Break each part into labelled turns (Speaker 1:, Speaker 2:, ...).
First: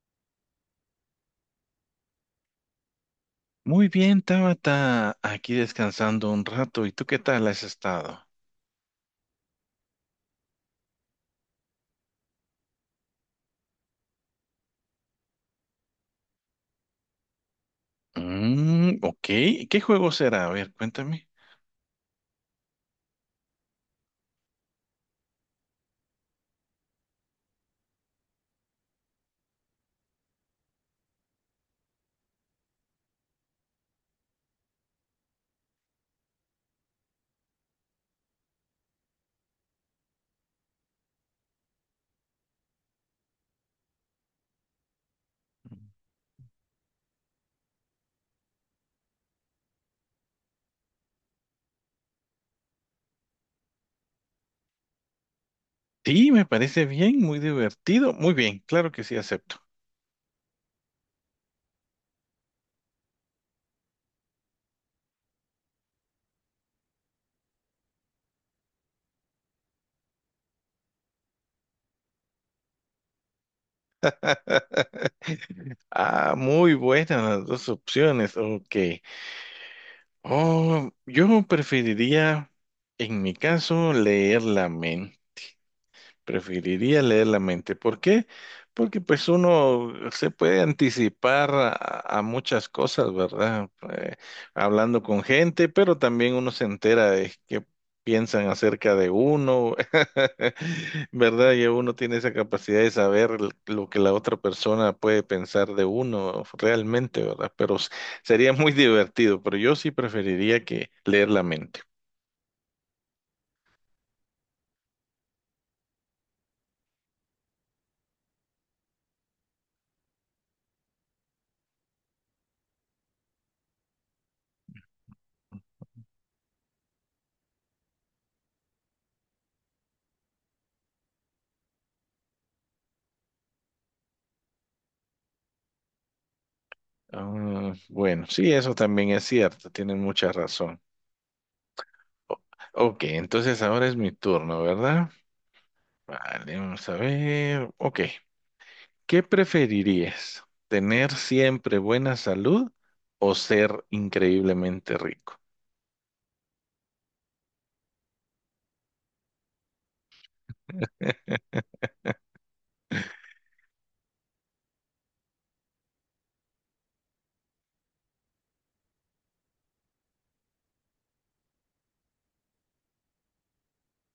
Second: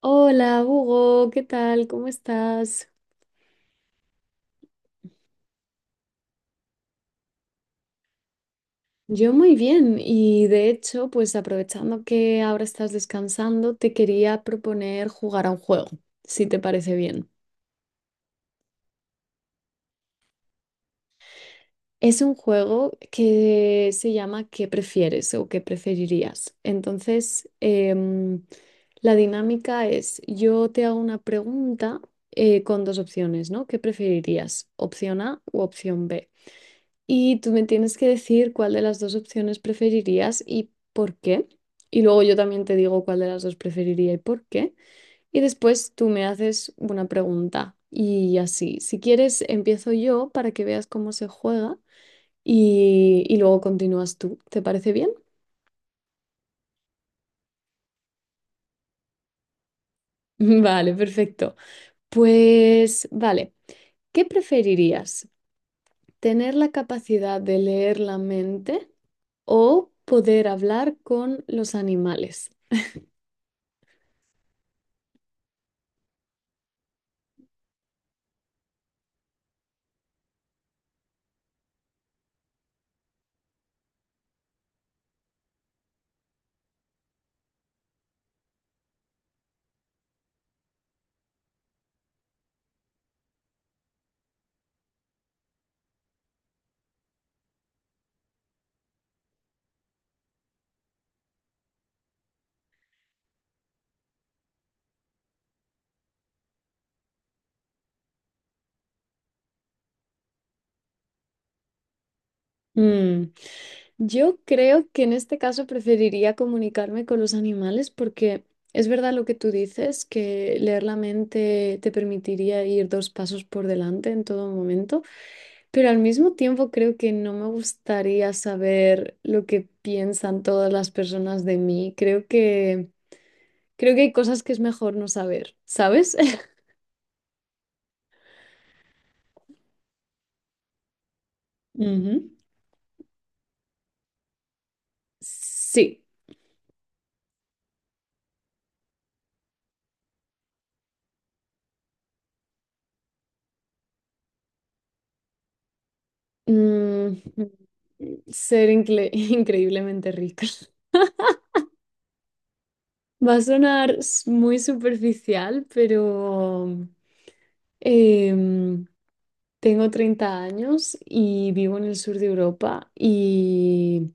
Speaker 1: Hola, Hugo, ¿qué tal? ¿Cómo estás?
Speaker 2: Muy bien, Tabata, aquí descansando un rato. ¿Y tú qué tal has estado?
Speaker 1: Yo muy bien y de hecho, pues aprovechando que ahora estás descansando, te quería proponer jugar a un juego, si te parece bien.
Speaker 2: Mm, ok, ¿qué juego será? A ver, cuéntame.
Speaker 1: Es un juego que se llama ¿Qué prefieres o qué preferirías? La dinámica es, yo te hago una pregunta con dos opciones, ¿no? ¿Qué preferirías? Opción A u opción B. Y tú me tienes que decir cuál de las dos opciones preferirías y por qué. Y luego yo también te digo cuál de las dos preferiría y por qué. Y después tú me haces una pregunta. Y así, si quieres, empiezo yo para que veas cómo se juega y luego continúas tú. ¿Te parece bien?
Speaker 2: Sí, me parece bien, muy divertido. Muy bien, claro que sí, acepto.
Speaker 1: Vale, perfecto. Pues vale, ¿qué preferirías? ¿Tener la capacidad de leer la mente o poder hablar con los animales?
Speaker 2: Ah, muy buenas las dos opciones. Ok. Oh, yo preferiría, en mi caso, leer la mente. Preferiría leer la mente. ¿Por qué? Porque pues uno se puede anticipar a muchas cosas, ¿verdad? Hablando con gente, pero también uno se entera de qué piensan acerca de uno, ¿verdad? Y uno tiene esa capacidad de saber lo que la otra persona puede pensar de uno realmente, ¿verdad? Pero sería muy divertido, pero yo sí preferiría que leer la mente.
Speaker 1: Mm, yo creo que en este caso preferiría comunicarme con los animales porque es verdad lo que tú dices, que leer la mente te permitiría ir dos pasos por delante en todo momento, pero al mismo tiempo creo que no me gustaría saber lo que piensan todas las personas de mí. Creo que hay cosas que es mejor no saber, ¿sabes?
Speaker 2: Ah, bueno, sí, eso también es cierto, tienen mucha razón.
Speaker 1: Ujú.
Speaker 2: O- ok, entonces ahora es mi turno, ¿verdad?
Speaker 1: Sí.
Speaker 2: Vale, vamos a ver. Ok, ¿qué preferirías? ¿Tener siempre buena salud o ser increíblemente rico?
Speaker 1: Mm, mm, Increíblemente rica. Va a sonar s- muy superficial, pero em, tengo 30 años y vivo en el sur de Europa y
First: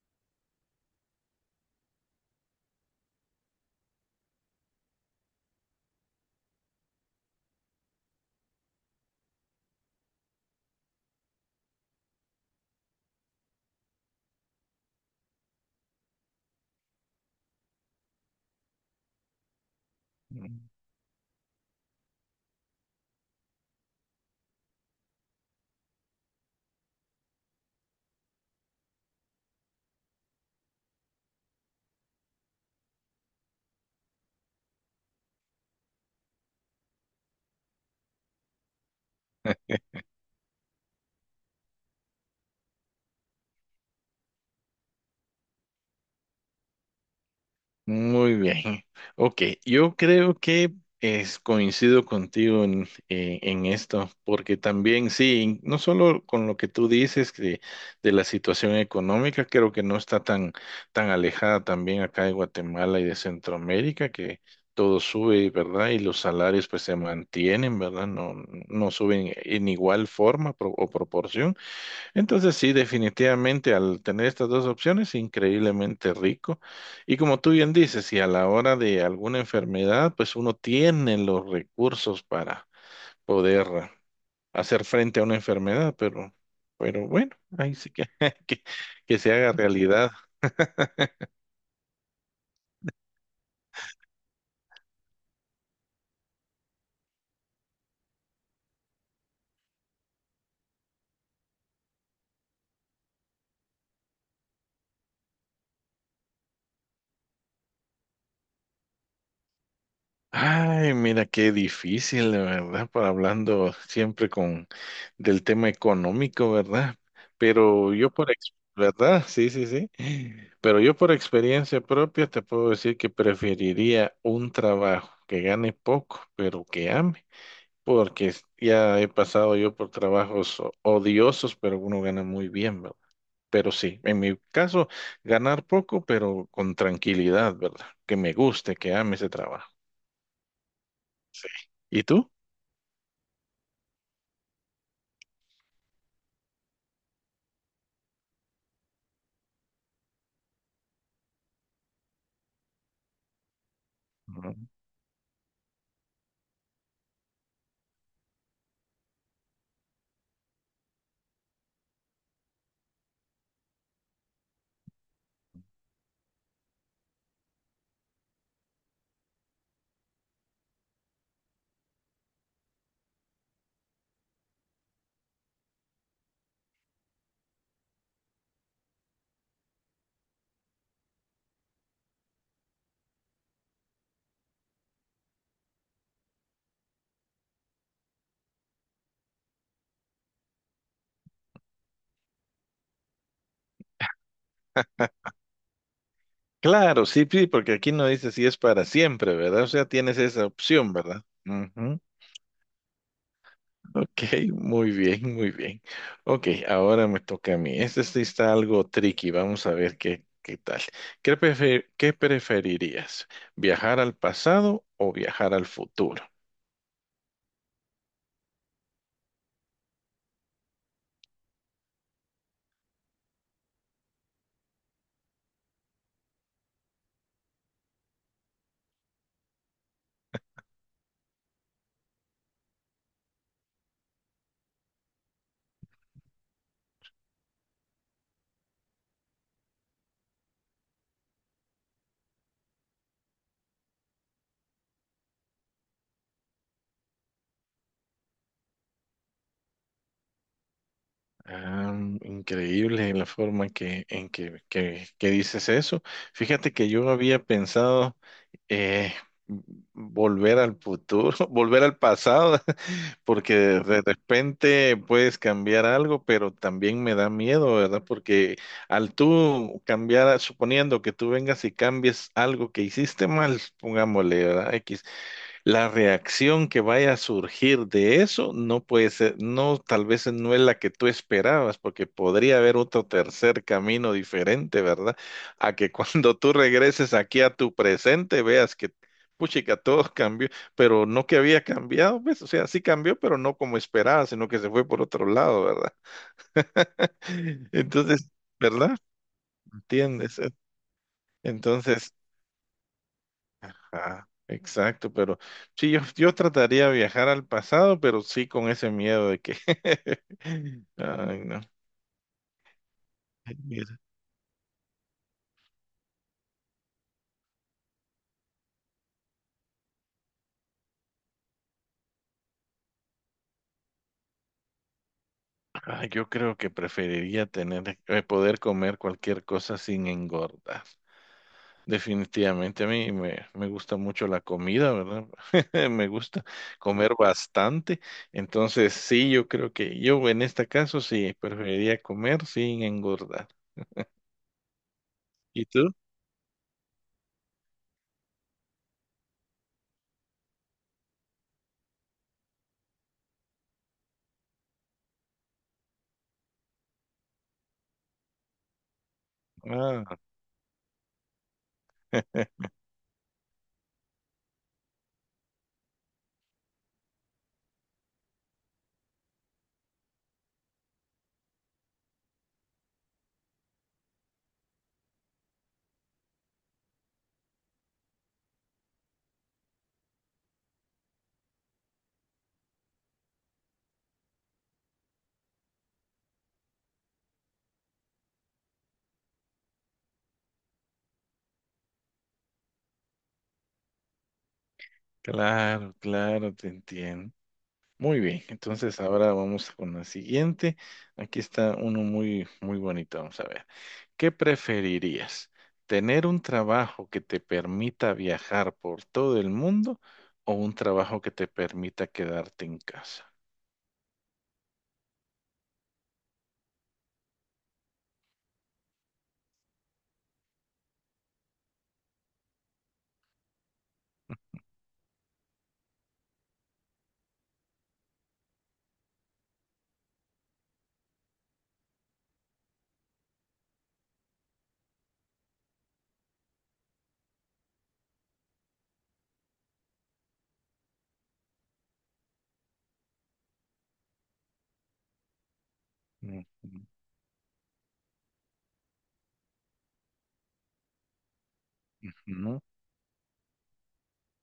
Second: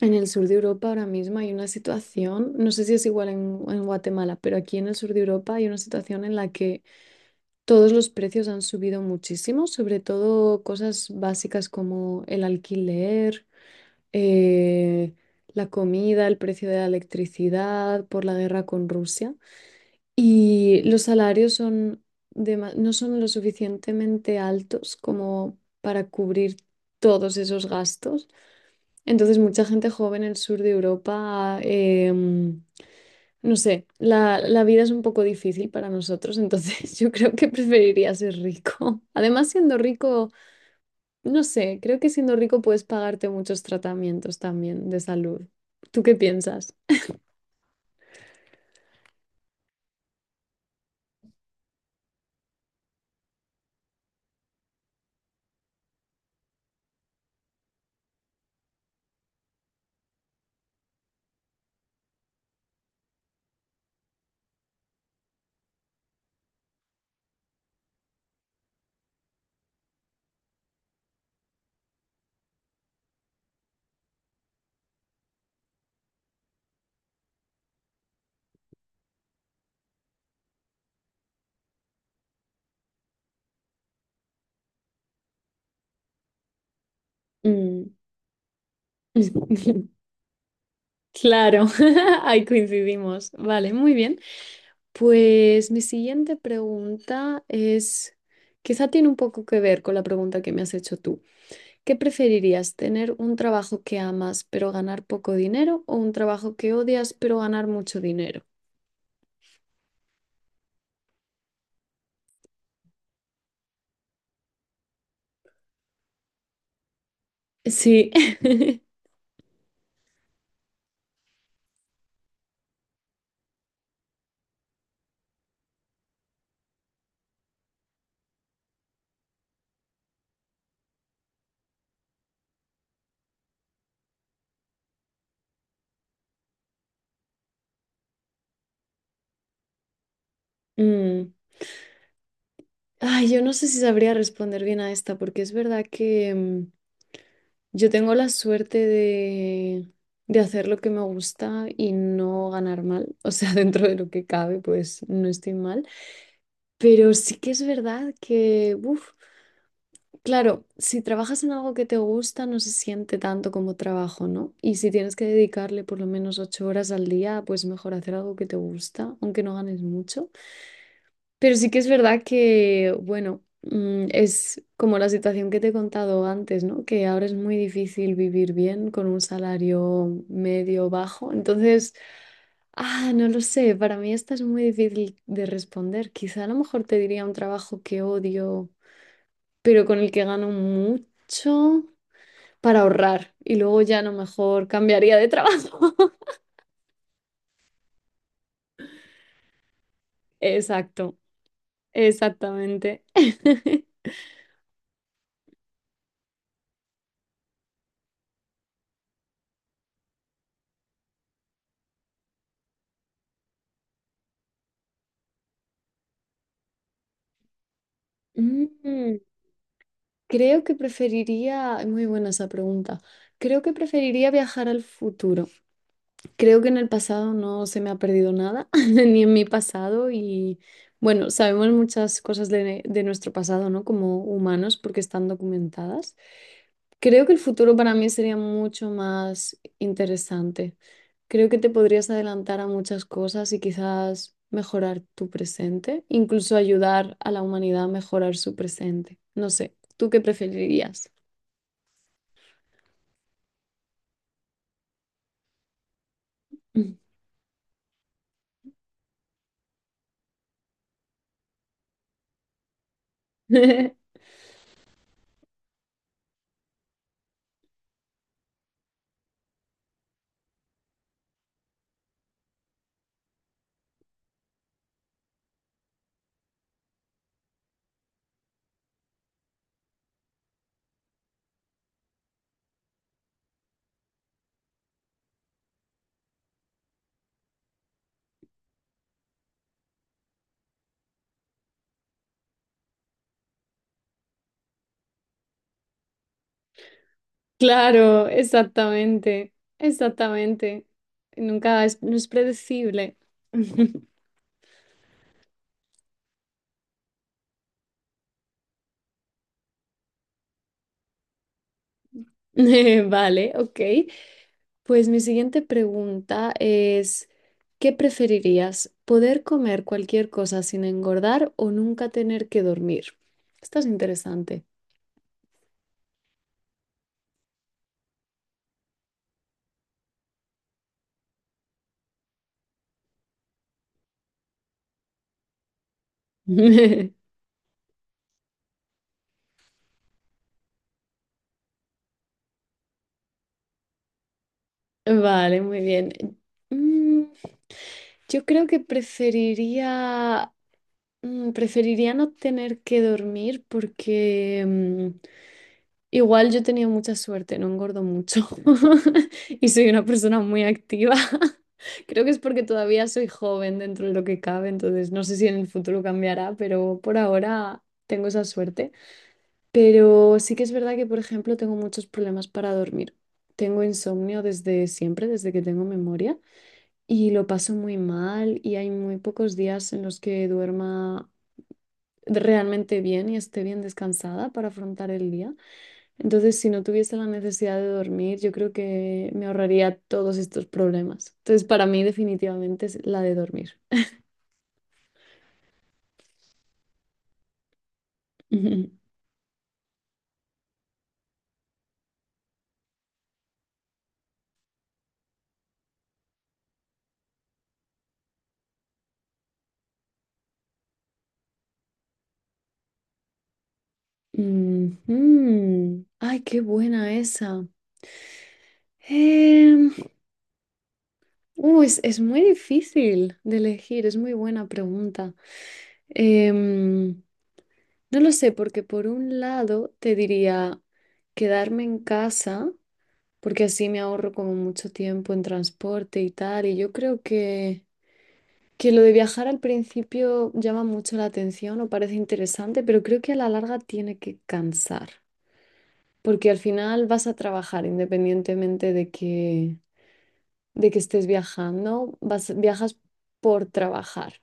Speaker 1: en el sur de Europa ahora mismo hay una situación, no sé si es igual en Guatemala, pero aquí en el sur de Europa hay una situación en la que todos los precios han subido muchísimo, sobre todo cosas básicas como el alquiler, eh, la comida, el precio de la electricidad por la guerra con Rusia. Y los salarios son no son lo suficientemente altos como para cubrir todos esos gastos. Entonces, mucha gente joven en el sur de Europa, no sé, la vida es un poco difícil para nosotros, entonces yo creo que preferiría ser rico. Además, siendo rico, no sé, creo que siendo rico puedes pagarte muchos tratamientos también de salud. ¿Tú qué piensas?
Speaker 2: Muy bien. Ok, yo creo que es, coincido contigo en esto, porque también sí, no solo con lo que tú dices que de la situación económica, creo que no está tan, tan alejada también acá de Guatemala y de Centroamérica, que todo sube, ¿verdad? Y los salarios pues se mantienen, ¿verdad? No, no suben en igual forma o proporción. Entonces sí, definitivamente al tener estas dos opciones, increíblemente rico. Y como tú bien dices, si a la hora de alguna enfermedad, pues uno tiene los recursos para poder hacer frente a una enfermedad, pero bueno, ahí sí
Speaker 1: Mm.
Speaker 2: que, que, que se haga realidad.
Speaker 1: Claro, ahí coincidimos. Vale, muy bien. Pues mi siguiente pregunta es, quizá tiene un poco que ver con la pregunta que me has hecho tú. ¿Qué preferirías, tener un trabajo que amas pero ganar poco dinero o un trabajo que odias pero ganar mucho dinero?
Speaker 2: Ay, mira qué difícil, de verdad, para hablando siempre con del tema económico, ¿verdad? Pero
Speaker 1: Sí.
Speaker 2: yo por ¿verdad? Sí, sí, sí. Pero yo por experiencia propia te puedo decir que preferiría un trabajo que gane poco, pero que ame, porque ya he pasado yo por trabajos odiosos, pero uno gana muy bien, ¿verdad? Pero sí, en mi caso, ganar poco, pero con tranquilidad, ¿verdad? Que me guste, que ame ese trabajo.
Speaker 1: Mm,
Speaker 2: Sí. ¿Y tú?
Speaker 1: ay, yo no sé si sabría responder bien a esta, porque es verdad que yo tengo la suerte de hacer lo que me gusta y no ganar mal. O sea, dentro de lo que
Speaker 2: Ujú.
Speaker 1: cabe, pues no estoy mal. Pero sí que es verdad que, uf, claro, si trabajas en algo que te gusta, no se siente tanto como trabajo, ¿no? Y si tienes que dedicarle por lo menos ocho horas al día, pues mejor hacer algo que te gusta, aunque no ganes mucho. Pero sí que es verdad que, bueno, es como la situación que te he contado antes, ¿no? Que ahora es muy difícil vivir bien con un salario medio bajo. Entonces, ah, no lo sé, para mí esta es muy difícil de responder. Quizá a lo mejor te diría un trabajo que odio, pero con el que gano mucho para ahorrar y luego ya a lo mejor cambiaría de trabajo.
Speaker 2: Claro, sí, sí, porque aquí no dice si es para siempre, ¿verdad? O sea, tienes esa opción,
Speaker 1: Exacto,
Speaker 2: ¿verdad? Ujú.
Speaker 1: exactamente.
Speaker 2: Ok, muy bien, muy bien. Ok, ahora me toca a mí. Este sí está algo tricky, vamos a ver qué, qué tal. ¿Qué preferirías? ¿Viajar al pasado o viajar al futuro?
Speaker 1: Mm. Creo que preferiría, muy buena esa pregunta, creo que preferiría viajar al futuro. Creo que en el pasado no se me ha perdido nada, ni en mi pasado. Y bueno, sabemos muchas cosas de nuestro pasado, ¿no? Como humanos, porque están documentadas. Creo que el futuro para mí sería mucho más interesante. Creo que te podrías adelantar a muchas cosas y quizás mejorar tu presente, incluso ayudar a la humanidad a mejorar su presente. No sé, ¿tú qué preferirías?
Speaker 2: Ah, increíble la forma en que dices eso. Fíjate que yo había pensado eh, volver al futuro, volver al pasado, porque de repente puedes cambiar algo, pero también me da miedo, ¿verdad? Porque al tú cambiar, suponiendo que tú vengas y cambies algo que hiciste mal, pongámosle, ¿verdad? X, la reacción que vaya a surgir de eso no puede ser, no, tal vez no es la que tú esperabas, porque podría haber otro tercer camino diferente, ¿verdad? A que cuando tú regreses aquí a tu presente veas que, puchica, todo cambió, pero no que había cambiado, pues, o sea, sí cambió, pero no como esperaba, sino que se fue por otro lado, ¿verdad?
Speaker 1: Claro,
Speaker 2: Entonces, ¿verdad?
Speaker 1: exactamente,
Speaker 2: ¿Entiendes?
Speaker 1: exactamente. Nunca es,
Speaker 2: Entonces,
Speaker 1: no es predecible.
Speaker 2: ah, exacto, pero sí, yo trataría de viajar al pasado, pero sí con ese miedo de que... Ay, no.
Speaker 1: Vale, ok.
Speaker 2: Mira,
Speaker 1: Pues mi siguiente pregunta es, ¿qué preferirías? ¿Poder comer cualquier cosa sin engordar o nunca tener que dormir? Esto es interesante.
Speaker 2: ah, yo creo que preferiría tener, poder comer cualquier cosa sin engordar. Definitivamente a mí me gusta mucho la comida, ¿verdad? Me gusta comer bastante. Entonces, sí, yo creo que yo en este caso sí preferiría comer sin engordar.
Speaker 1: Vale,
Speaker 2: ¿Y
Speaker 1: muy
Speaker 2: tú?
Speaker 1: bien. Mm, yo creo que preferiría, preferiría no tener que dormir porque... igual yo he tenido mucha suerte, no engordo mucho y soy una
Speaker 2: Ah,
Speaker 1: persona muy activa. Creo que es porque todavía soy joven dentro de lo que cabe, entonces no sé si en el futuro cambiará, pero por ahora tengo esa suerte. Pero sí que es verdad que, por ejemplo, tengo muchos problemas para dormir. Tengo insomnio desde siempre, desde que tengo memoria, y lo paso muy mal y hay muy pocos días en los que duerma realmente bien y esté bien descansada para afrontar el día. Entonces, si no tuviese la necesidad de dormir, yo creo que me ahorraría todos estos problemas. Entonces, para mí definitivamente es la de dormir.
Speaker 2: claro, claro, te entiendo. Muy bien, entonces ahora vamos con la siguiente. Aquí está uno muy, muy bonito. Vamos a ver. ¿Qué preferirías? ¿Tener un trabajo que te permita viajar por todo el mundo o un trabajo que te permita quedarte en casa?
Speaker 1: Ujú. Ay, qué buena esa. Em, es muy difícil de elegir, es muy buena pregunta. Em, no lo sé, porque por un lado te diría quedarme en casa, porque así me ahorro como mucho tiempo en transporte y tal, y yo creo que lo de viajar al principio llama mucho la atención o parece interesante, pero creo que a la larga tiene que cansar,
Speaker 2: Ujú,
Speaker 1: porque al final vas a trabajar independientemente de que estés viajando, vas,
Speaker 2: ujú,
Speaker 1: viajas por trabajar.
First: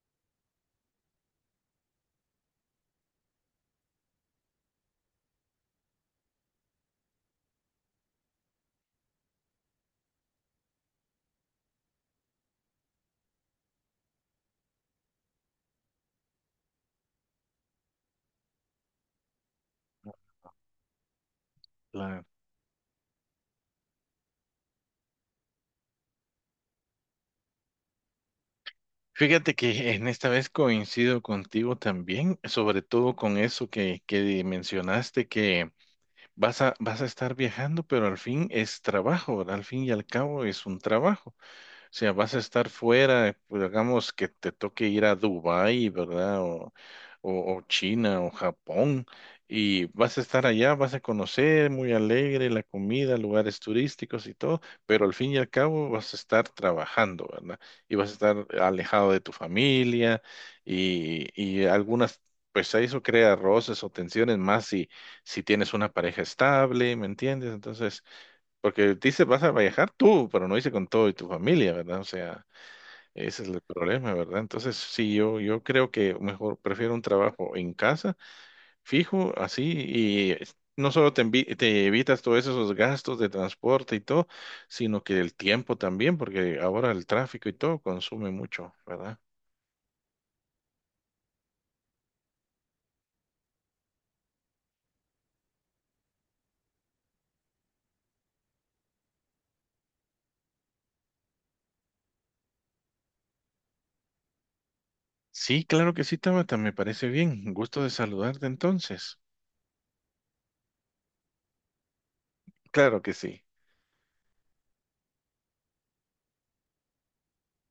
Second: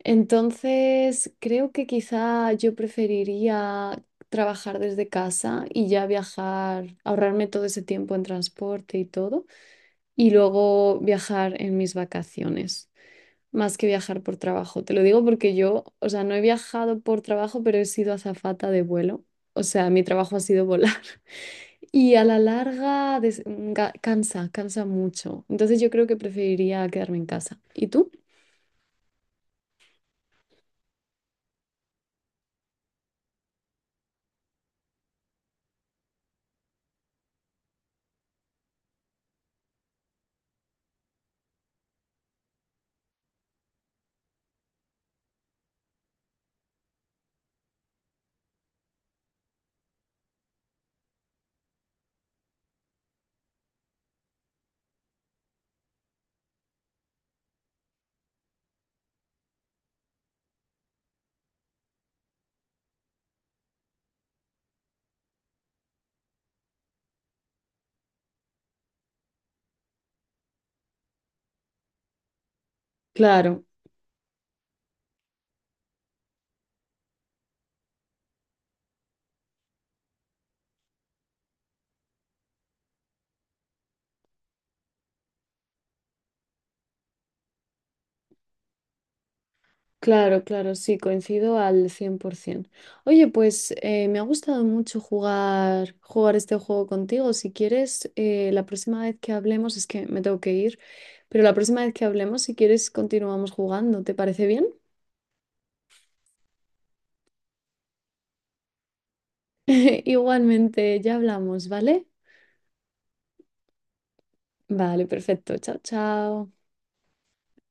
Speaker 1: Entonces, creo que quizá yo preferiría trabajar desde casa y ya viajar, ahorrarme todo ese tiempo en transporte y todo, y luego viajar en mis vacaciones más que viajar por trabajo. Te lo digo porque yo, o sea, no he viajado por trabajo, pero he sido azafata de vuelo. O sea, mi trabajo ha sido volar. Y a
Speaker 2: claro.
Speaker 1: la larga cansa, cansa mucho. Entonces yo creo que preferiría quedarme en casa. ¿Y tú?
Speaker 2: Fíjate que en esta vez coincido contigo también, sobre todo con eso que mencionaste, que vas a estar viajando, pero al fin es trabajo, ¿verdad? Al fin y al cabo es un trabajo. Sea, vas a estar fuera, pues, digamos que te toque ir a Dubái, ¿verdad? O China o Japón, y vas a estar allá, vas a conocer, muy alegre, la comida, lugares turísticos y todo, pero al fin y al cabo vas a estar trabajando, ¿verdad? Y vas a estar alejado de tu familia y algunas... Pues eso crea roces o tensiones más si, si tienes una pareja estable, ¿me entiendes? Entonces, porque dice, vas a viajar tú, pero no dice con todo y tu familia, ¿verdad? O sea, ese es el
Speaker 1: Claro,
Speaker 2: problema, ¿verdad? Entonces, sí, yo creo que mejor prefiero un trabajo en casa, fijo, así, y no solo te, te evitas todos esos gastos de transporte y todo, sino que el tiempo también, porque ahora el tráfico y todo consume mucho, ¿verdad?
Speaker 1: claro, claro, sí, coincido al 100%. Oye, pues me ha gustado mucho jugar este juego contigo. Si quieres, la próxima vez que hablemos, es que me tengo que ir, pero la próxima vez que hablemos, si quieres, continuamos jugando. ¿Te parece bien?
Speaker 2: Sí, claro que sí, Tabata, me parece bien. Gusto de saludarte entonces.
Speaker 1: Igualmente, ya hablamos, ¿vale?
Speaker 2: Claro que sí.
Speaker 1: Vale, perfecto. Chao, chao.